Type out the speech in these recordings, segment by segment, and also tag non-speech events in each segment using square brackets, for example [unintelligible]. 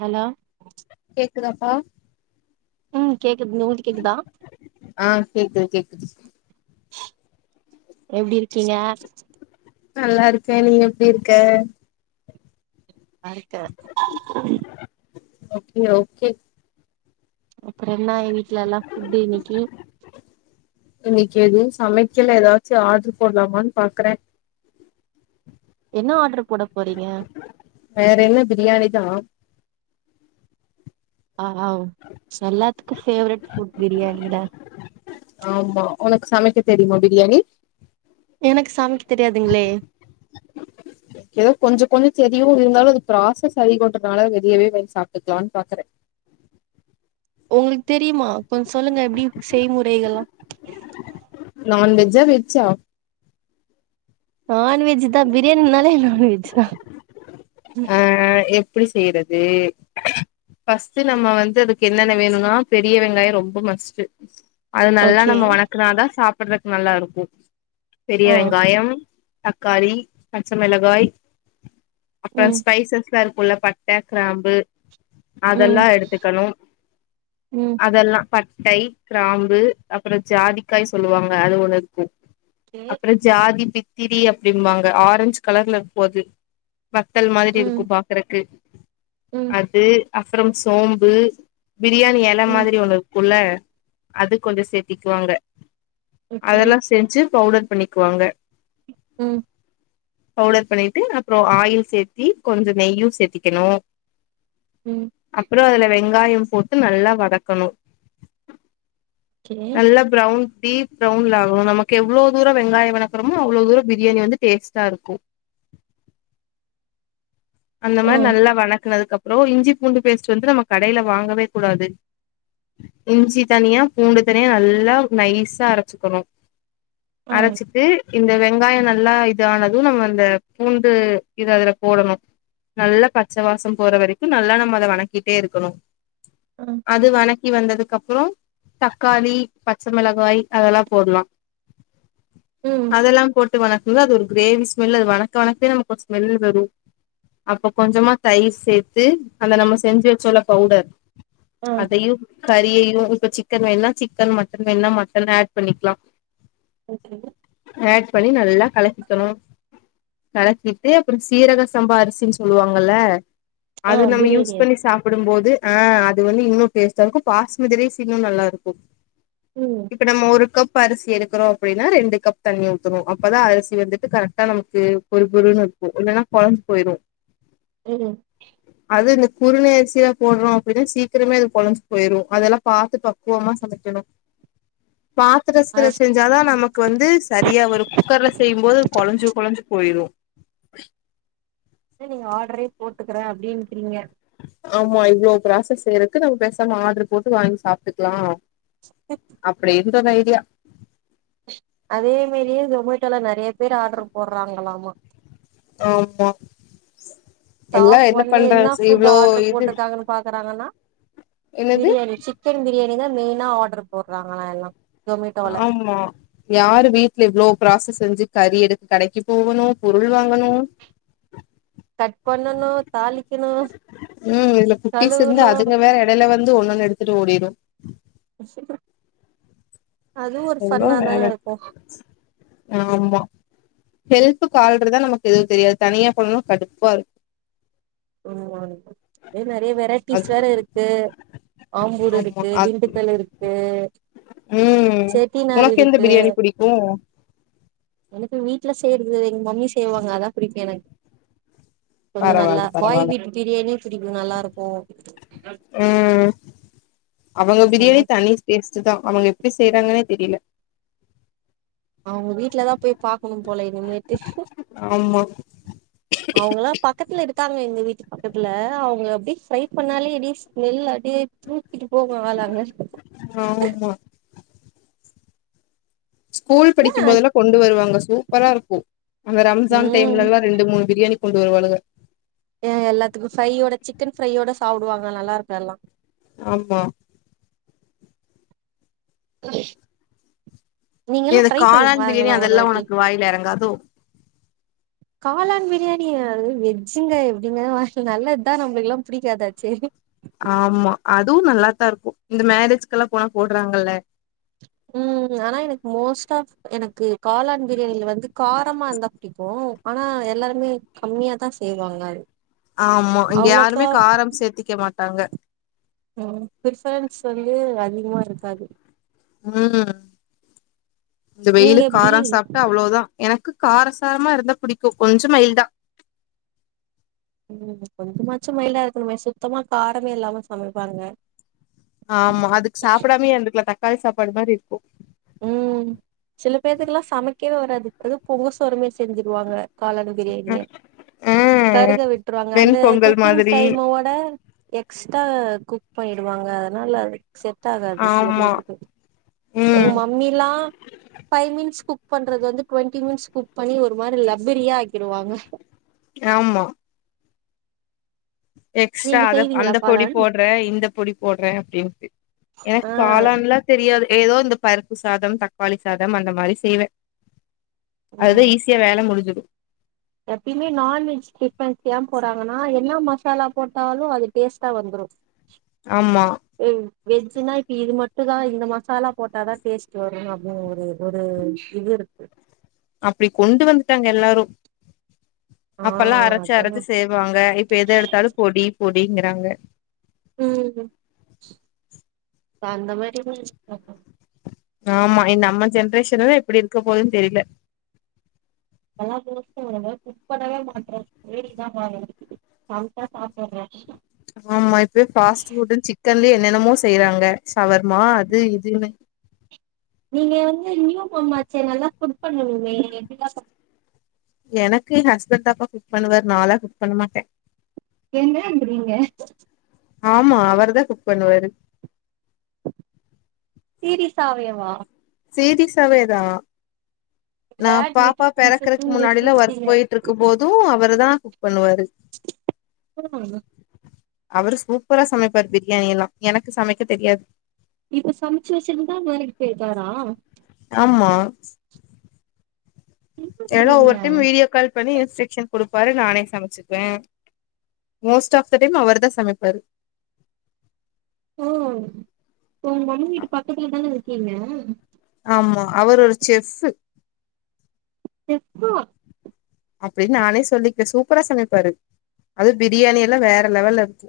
hello கேக்குதாப்பா ம் கேக்குது உங்களுக்கு கேக்குதா ஆ கேக்குது கேக்குது எப்டி இருக்கீங்க நல்லா இருக்கோன் நீ எப்டி இருக்க ஆறுக்கு ஓகே ஓகே அப்புறம் என்ன இ வீட்லல்லா ஃபுட்டு இன்னைக்கி இன்னைக்கி எதுவும் சமைக்கில ஏதாச்சு ஆர்ட்ரு போட்லாமான்னு பாக்குறேன் என்னா ஆர்ட்ரு போட போறீங்க வேற என்ன பிரியாணி தா ஆ ஆ எல்லாத்துக்கும் ஃபேவரட் ஃபுட் பிரியாணி தா ஆமா உனக்கு சமைக்க தெரியுமா பிரியாணி எனக்கு சமைக்க தெரியாதுங்களே ஏதோ கொஞ்ச கொஞ்ச தெரியும் இருந்தாலும் அது ப்ராசஸ் அதிகோன்றதுனால வெளியவே வாங்கி சாப்டுக்குலான்னு பாக்குறேன் உங்களுக்கு தெரியுமா கொஞ்சம் சொல்லுங்க எப்டி செய்முறைகள்லாம் நன்வெஜ் ஆ வெஜ் ஆ நான்வெஜ் தான் பிரியாணின்னாலே நான்வெஜ் தான் அ அ எப்டி செய்றது ஃபஸ்ட் நம்ம வந்து அதுக்கு என்னென்ன வேணும்னா பெரிய வெங்காயம் ரொம்ப மஸ்டு அது நல்லா ஓகே நம்ம வணக்குனாதான் சாப்பிடுறதுக்கு நல்லா இருக்கும் பெரிய ஆ வெங்காயம் தக்காளி பச்சை மிளகாய் அப்பறம் ம் ஸ்பைசஸ்லாம் இருக்கும் இல்ல பட்ட கிராம்பு ம் அதெல்லா எடுத்துக்கணும் ம் அதெல்லா பட்டை கிராம்பு அப்புறம் ஜாதிக்காய் சொல்லுவாங்க அது ஒண்ணு இருக்கும் கே அப்புற ச் ஜாதி பித்திரி அப்டிம்பாங்க ஆரஞ்ச் கலர்ல இருக்கும் அது வத்தல் மாதிரி ம் இருக்கும் பாக்குறக்கு ம் ட்டு அப்புறம் சோம்பு பிரியாணி எல ம் மாதிரி ஒண்ணு குல்ல அது கொஞ்ச சேத்திக்குவாங்க ஓகே அதெல்லா ஸ் தேன்ச்சி பவுடர் பண்ணிக்குவாங்க ம் பவுடர் பண்ணிட்டு அப்புறோ ஆயில் சேத்தி கொஞ்ச நெய்யும் சேத்திக்கிணும் ம் அப்புறோ அதுல வெங்காயம் போட்டு நல்லா வதக்கணும் கே நல்லா ப்ரௌன் டீப் ப்ரௌன்வுன்ல ஆகணும் நமக்கு எவ்ளோ தூரம் வெங்காயம் வணக்குறோமோ அவ்வளோ தூரம் பிரியாணி வந்து டேஸ்டா இருக்கும் அந்த ஓ மாரி நல்லா வணக்குனதுக்கு அப்புறோ இஞ்சி பூண்டு பேஸ்ட் வந்து நம்ம கடையில வாங்கவே கூடாது இஞ்சி தனியா பூண்டு தனியா நல்லா நைஸா அரச்சுகணும் ஆ அரச்சிட்டு இந்த வெங்காயோ நல்லா இது ஆனதும் நம்ம அந்த பூண்டு இது அதுல போடணு நல்ல பச்சவாசோம் போற வரைக்கு நல்லா நம்ம அத வணக்கிட்டே இருக்கணு ஆ அது வணக்கி வந்ததுக்கப்புறோ தக்காளி பச்சமிளகாய் அதெல்லா போட்லா ம் இதெல்லா போட்டு வணக்குனது அது ஒரு கிரேவி ஸ்மெல் அது வணக்க வனக்கே நமக்கு ஒரு ஸ்மெல் வரும் அப்போ கொஞ்சமா தயிர் சேத்து அந்த நம்ம செஞ்சு வச்சோல்ல பவுடர் ஆ அதையு கறியையு இப்ப சிக்கன் வேணுனா சிக்கன் மட்டன் வேணுனா மட்டன் ஆட் பண்ணிக்லா ஓகே ஆட் பண்ணி நல்லா கலக்கிக்கணும் கலக்கிட்டு அப்றோ சீரக சம்பா அரி சின் சொல்லுவாங்கல்ல ஆ அது நம்ம பிரியாணி யுஸ் பண்ணி சாப் ப்புடும்போது ஆ அது வந்து இன்னு டேஸ்ட்டா இருக்கு பாஸ்மதி ரைஸ் இன்னு நல்லா இருக்கு ம் இப்ப நம்ம ஒரு கப் அரிசி எடுக்குறோ அப்டின்னா ரெண்டு கப் தண்ணி ஊத்தணு அப்பதா அரிசி வந்துட்டு கரெக்டா நமக்கு பொருனு பொருன்னு இருக்கு இல்லனா கொழஞ்சு போயிரு ம் அது இந்த குறுந அரிசிதா போடுறோ அப்டின்னா சீக்கிரமே அது கொழஞ்சு போயிரு அதெல்லா பாத்து பக் குவமா சமைக்கணு பாத் அத த்துருசில் செஞ்சாதா நமக்கு வந்து சரியா வரு குக்கர்ல செய்யுபோது கொழஞ்சு கொழஞ்சு போயிடு இல்ல நீங்க ஆடரே போட்டுக்குறே அப்டின்ட்றீங்க ஆமா இவ்ளோ ப்ராசஸ் செய்றக்கு நம்ம பெசாம ஆடரு போட்டு வாங்கி சாப்ட்டுக்கலா அப்டி இருந்தது ஐடியா அதே மிறியு ஜொமேட்டோல நெறைய பேர் ஆர்டர் போடுறாங்களாமா ஆமா எல்லா என்ன பண்றாங்க இவ்ளோ இது அது இன்னும் பாக்குறாங்கன்னா என்னது பிரியாணி சிக்கன் பிரியாணி தா மெயினா ஆர்ட்ரு போட்றாங்களா எல்லா ஜொமேட்டோல காம்மா யாரு வீட்ல இவ்ளோ ப்ராசஸ் செஞ்சு கறி எடுத்து கடைக்கு போகணு பொருள் வாங்கணு கட் பண்ணணு தாளிக்கணு கழுவணு என்ன வந்து ஒண்ணொண்ணு எடுத்துட்டு ஓடிரு அதுவு ஒரு எவ்ளோ ஃபண்ணா வேல தானருக்கு ஆமா ஹெல்ப்க்கு ஆள் இருந்தா நமக்கு எதுவு தெரியாத தனியா பண்ணுணா கடுப்பாருக்கு ஆமா அதுவு நெறைய வெரைட்டிஸ் அது வேற இருக்கு ஆம்பூர் ஆமா இருக்கு அது திண்டுக்கல் இருக்கு ம் செட்டி நாடு உனக்கு எந்த இருக்கு பிரியாணி புடிக்கு எனக்கு வீட்ல செய்றது எங்க மம்மி செய்வாங்க அதா புடிக்கு எனக்கு கொஞ்சோ நல்லா பரவால்ல பாய் பரவால்ல வீட்டு பிரியாணியு புடிக்கு நல்லாருக்கு ம் அவளோ நல்லா ப்ரியாணி தனி டேஸ்ட்டு தா அவுங்க எப்டி செய்யறாங்கன்னே தெரியல அவுங்க வீட்லதா போய் பாக்கணு போல இனிமேட்டு ஆமா அவுங்கல்லா பக்கத்துல இருக்காங்க எங்க வீட்டு பக்கத்துல அவுங்க அப்டி ஃப்ரை பண்ணாலே எப்டி ஸ்மெல் அப்டியே தூக்கிட்டு போவு ஆள அங்க ஆமா ஸ்கூல் ஏன் படிக்கும்போதெல்லா கொண்டு வருவாங்க சூப்பராருக்கு அந்த ரம்சான் ம் டைம்ல எல்லா ரெண்டு மூணு பிரியாணி கொண்டு வருவாளுக ஏ எல்லாத்துக்கு ஃப்ரையோட சிக்கன் ஃப்ரையோட சாப்டுவாங்க நல்லாருக்கு அதுல்லா ஆமா நீங்களு எது ப்ரை பண்ணி காளான் பிரியாணி பாருங்களே ஒரு அதெல்லா வாட்டி உனக்கு வாயில எறங்காதோ காளான் பிரியாணிய அது வெஜ்ஜுங்க எப்டிங்க நல்லது தான் நம்மளுக்கெல்லாம் பிடிக்காதாச்சே ஆமா அதுவு நல்லாத்தாருக்கு இந்த மேரேஜ்க்கெல்லா போனா போட்றாங்கல்ல ம் ஆனா எனக்கு மோஸ்ட் ஆஃப் எனக்கு காளான் பிரியாணில வந்து காரமா இருந்தா புடிக்கு ஆனா எல்லாருமே கம்மியா தா செய்வாங்க அது ஆமா இங்க அவ்ளோக்கா யாருமே காரம் சேத்திக்க மாட்டாங்க பிஃபரன்ஸ் வந்து அதிகமாருக்காது ம் இந்த நீங்க வெயிலுக் எப்டி காரோ சாப்ட்டா அவளோதா எனக்கு காரசாரமாருந்தா பிடிக்கு கொஞ்சோ மயில்டா ம் கொஞ்சமாச்சு மயில்டா இருக்கணுமே சுத்தமா காரமே இல்லாம சமைப்பாங்க ஆமா அதுக்கு சாப்டாமே இருந்துக்லா தக்காளி சாப்பாடு மாரி இருக்கு ம் சில பேத்துக்குலா சமைக்கவே வராது அதுவு பொங்க சோறு மாரி செஞ்சுருவாங்க காளானு பிரியாணியே ம் ம் கருக விட்டுருவாங்க அந்த வெண்பொங்கல் குக்கிங் மாதிரி டைமோட எக்ஸ்ட்டா குக் பண்ணிடுவாங்க அதனால அதுக்கு செட் ஆகாது சில ஆமா பேத்துக்கு எங்க ம் மம்மிலா ஃபைவ் மினிட்ஸ் குக் பண்றது வந்து டுவெண்டி மினிட்ஸ் குக் பண்ணி ஒருமாரி லப்பரியா ஆக்கிடுவாங்க ஆமா எக்ஸ்ட்ரா நீங்க அத செய்வீங்களா அந்த பொடி காளான் போட்றே இந்த பொடி போட்றே அப்டின்ட்டு ஆ எனக் காளான்ல தெரியாது ஏதோ இந்த பருப்பு சாதம் தக்காளி சாதம் அந்த மாரி செய்வே அதுதா ம் ஈஸி கே வேல முடிஞ்சிடு எப்பயுமே நான்வெஜ் ஃபிரிப்பெண்ஸ்லா போட்றாங்கனா என்னா மசாலா போட்டாலு அது டேஸ்ட்டா வந்துரு ஆமா ஓ வெஜ்ஜின்னா இப்ப இது மட்டு தா இந்த மசாலா போட்டாதா டேஸ்ட் வரு அப்டின் ஒரு ஒரு இது இருக்கு அப்டி கொண்டு வந்துட்டாங்க எல்லாரும் ஆ அப்பெல்லா அரச்சு அரச்சு சரியா செ ப்பாங்க இப்ப எத எடுத்தாலு பொடி பொடிங்கிறாங்க ம் இப்ப அந்த மாரி ஆமா நம்ம ஜென்ரேஷன்ல தா எப்டி இருக்க போதுன் தெரில எல்லாதியு [unintelligible] குக் பண்ணவே மாட்றோ வேடிக்க தா பாக்றது அதுக்தா சாப்பர்றே ஆமா இப்பயு ஃபாஸ்ட்டு புட்ன் சிக்கன்லே என்னென்னமோ செய்றாங்க சவர்மா அது இதுன்னு நீங்க வந்து நியூ மாம் ஆச்சே நல்லா குக் பண்ணுவீங்களே எப்டிலா சம எனக்கு ஏ ஹஸ்பண்ட்தாப்பா குக் பண்ணுவாரு நாளா குக் பண்ணமாட்டே எங்க அல்ரீங்க ஆமா அவர்தா குக் பண்ணுவாரு சீரிசாவே வா சீரிசாவே தா நா பேட் பாப்பா லிட்டில் பெறக்கறக்கு பிரின்சஸ்ன்னு முன்னாடில ஒர்க் நிரூபிச்சிட்டீங்க பொயிட்ருக்கும் போதும் அவுரு தா குக் பண்ணுவாரு [unintelligible] அவுரு சூப்ரா சமப்பாரு பிரியாணிலா எனக்கு சமைக்க தெரியாது இப்ப சமைச்சி வச்சினுதா வேலைக்கு பொயிட்டாரா ஆமா எல்லா என்னன்றீங்க ஒரு டைம் வீடியோ கால் பண்ணி இன்ஸ்ட்ரக்ஷன் குடுப்பாரு நானே சமச்சுக்குவே மோஸ்ட் ஆஃப் த டே அவர் தா சமப்பாரு ஓ ஒங்க மம்மி வீட்டு பக்கத்துல தானே இருக்கீங்க ஆமா அவுரு ஒரு செஃபு செஃபா அப்டின்னு நானே சொல்லிக்கிறே சூப்ரா சமப்பாரு அதுவு பிரியாணிலா வேற லெவல்ல இருக்கு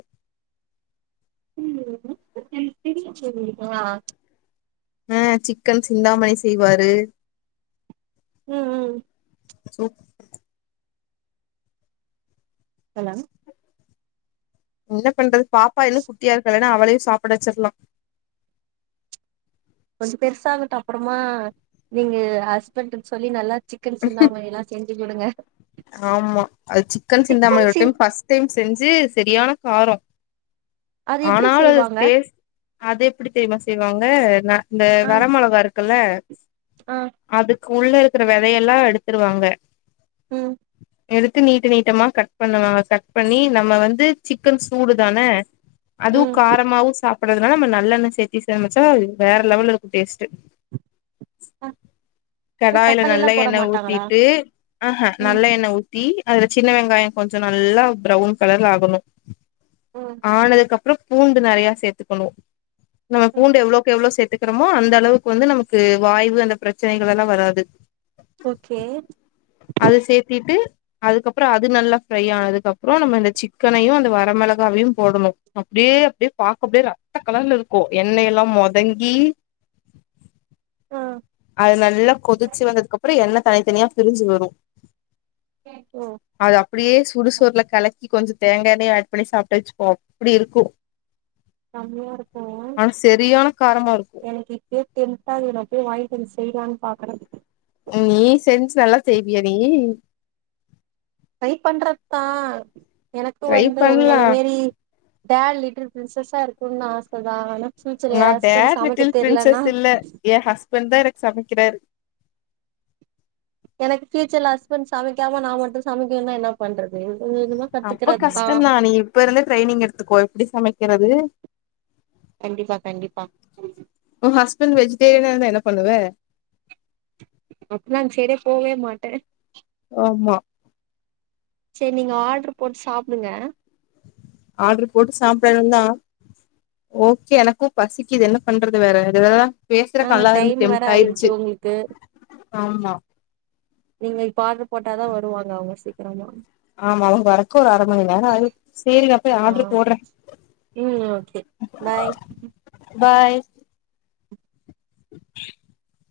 ம் எப்டி [unintelligible] அ சிக்கன் சிந்தாமணி செய்வாரு ம் ம் சூப் ஹலோ என்ன பண்றது பாப்பா இன்னும் குட்டியா இருக்காலே இல்லன்னா அவளையு சாப்ட வச்சிரலா கொஞ்சோ பெருசாகட்டு அப்பறமா நீங்க ஹஸ்பண்ட்ன்னு சொல்லி நல்லா சிக்கன் சிந்தாமணி எல்லா செஞ்சு குடுங்க ஆமா அது சிக்கன் சிந்தாமணி ஒரு டைம் ஃபஸ்ட் டைம் செஞ்சு சரியான காரொ அது எப்டி ஆனாலு அது செய்வாங்க டேஸ்ட் அது எப்டித் தெரியுமா செய்வாங்க ந இந்த ஆ வர மொளகா இருக்குல்ல ஆ அதுக்குள்ள இருக்கிற வெதையெல்லா எடுத்துருவாங்க ம் எடுத்து நீட்டு நீட்டமா கட் பண்ணுவாங்க கட் பண்ணி நம்ம வந்து சிக்கன் சூடு தான அதுவும் ம் காரமாவும் சாப்புட்றதுனால நம்ம நல்லெண்ணய சேர்த்தி சமைச்சா வேற லெவல்ல இருக்கும் டேஸ்ட் அ கடாயில தக்காளி எல்லா நல்ல போட எண்ணெ மாட்டாங்களா ஊத்திட்டு ஆஹ் ஹ ம் நல்ல எண்ணே ஊத் தி அதுல சின்ன வெங்காய கொஞ்சோ நல்லா ப்ரௌன் கலர்ல ஆகணும் ஓ ஆனதுக்கப்பற பூண்டு நெறையா சேர்த்துக்கணும் நம்ம ம் பூண்டு எவ்ளோக்கெவ்ளோ சேர்த்துக் க்கிறமோ அந்த அளவுக்கு வந்து நமக்கு வாய்வு அந்த பிரச்சனைகள் எல்லா வராது ஓகே அது சேர்த்திட்டு அதுக்கப்பற அது நல்லா ஃப்ரை ஆனதுக் கப்பற நம்ம இந்த சிக்கனையு அந்த வர மொளகாவையு போடணு அப்டியே அப்டியே பார்க்க அப்டியே ரத்த கலர்ல இருக்கும் எண்ணெய் எல்லா மொதங்கி அ அது நல்லா கொதிச்சி வந்ததுக்கப்றோ எண்ணெ தனித்தனியா பிரிஞ்சி வரு ஓ அது அப்டியே சுடு சோறுல கலக்கி கொஞ்சோ தேங்கா எண்ணெய ஆட் பண்ணி சாப்ட்டோ வச்சுப்போ அப்டி இருக்கும் செம்மயா இருக்கும் செரியான காரமா இருக்கு எனக்கு இப் இப்பயே டெம்ட்டா இருக்குன்து நா போய் வாங்கிட்டு வந்து செய்யலான்னு பாக்குற நீ செஞ்சு நல்லா செய்வியா நீ ட்ரை பண்றத்தா எனக்கு ட்ரை வந்து உங்கள பண்லா மேரி டாட் லிட்டில் பிரின்சஸா இருக்கணும்னு ஆச தா ஆனா ஃப்யூச்சர்ல நா எய ஹஸ்பண்ட் டேட் லிட்டில் சமைக்கத் தெரிலன்னா பிரின்சஸ் இல்ல [unintelligible] தா எனக்கு சமைக்கிறாரு எனக்கு ஃப்யூச்சர்ல ஹஸ்பண்ட் சமைக்காம நா மட்டும் சமைக்கணுன்னா என்ன பண்றது வேக வேகமா அப்ப கத்துக்கறத்துதா கஷ்டந்தா நீ இப்ப இருந்து ட்ரெய்னிங் எடுத்துக்கோ எப்டி சமைக்கிறது கண்டிப்பா கண்டிப்பா உ ஹஸ்பண்ட் வெஜிடேரியனா இருந்தா என்ன பண்ணுவ அப்டின்னா அந்த சைடே போவே மாட்ட ஆமா சேரி நீங்க ஆர்டரு போட்டு சாப்டுங்க ஆர்டரு போட்டு சாப்டணும் தா ஓகே எனக்கும் பசிக்குது என்ன பண்றது வேற [unintelligible] ஆ பேசுறக்கு நல்லா இருந்து டைம் வேற டெம்ட் ஆயிடுச்சு உங்களுக்கு ஆமா நீங்க இப்ப ஆர்டர் போட்டாதா வருவாங்க அவங்க சீக்கிரமா ஆமா அவங்க வரக்கு ஒரு அர மணி நேரம் ஆயிரு சேரி நா போய் ஆ ஆர்டரு போடுற ம் ஓகே பாய் பாய் [inaudible]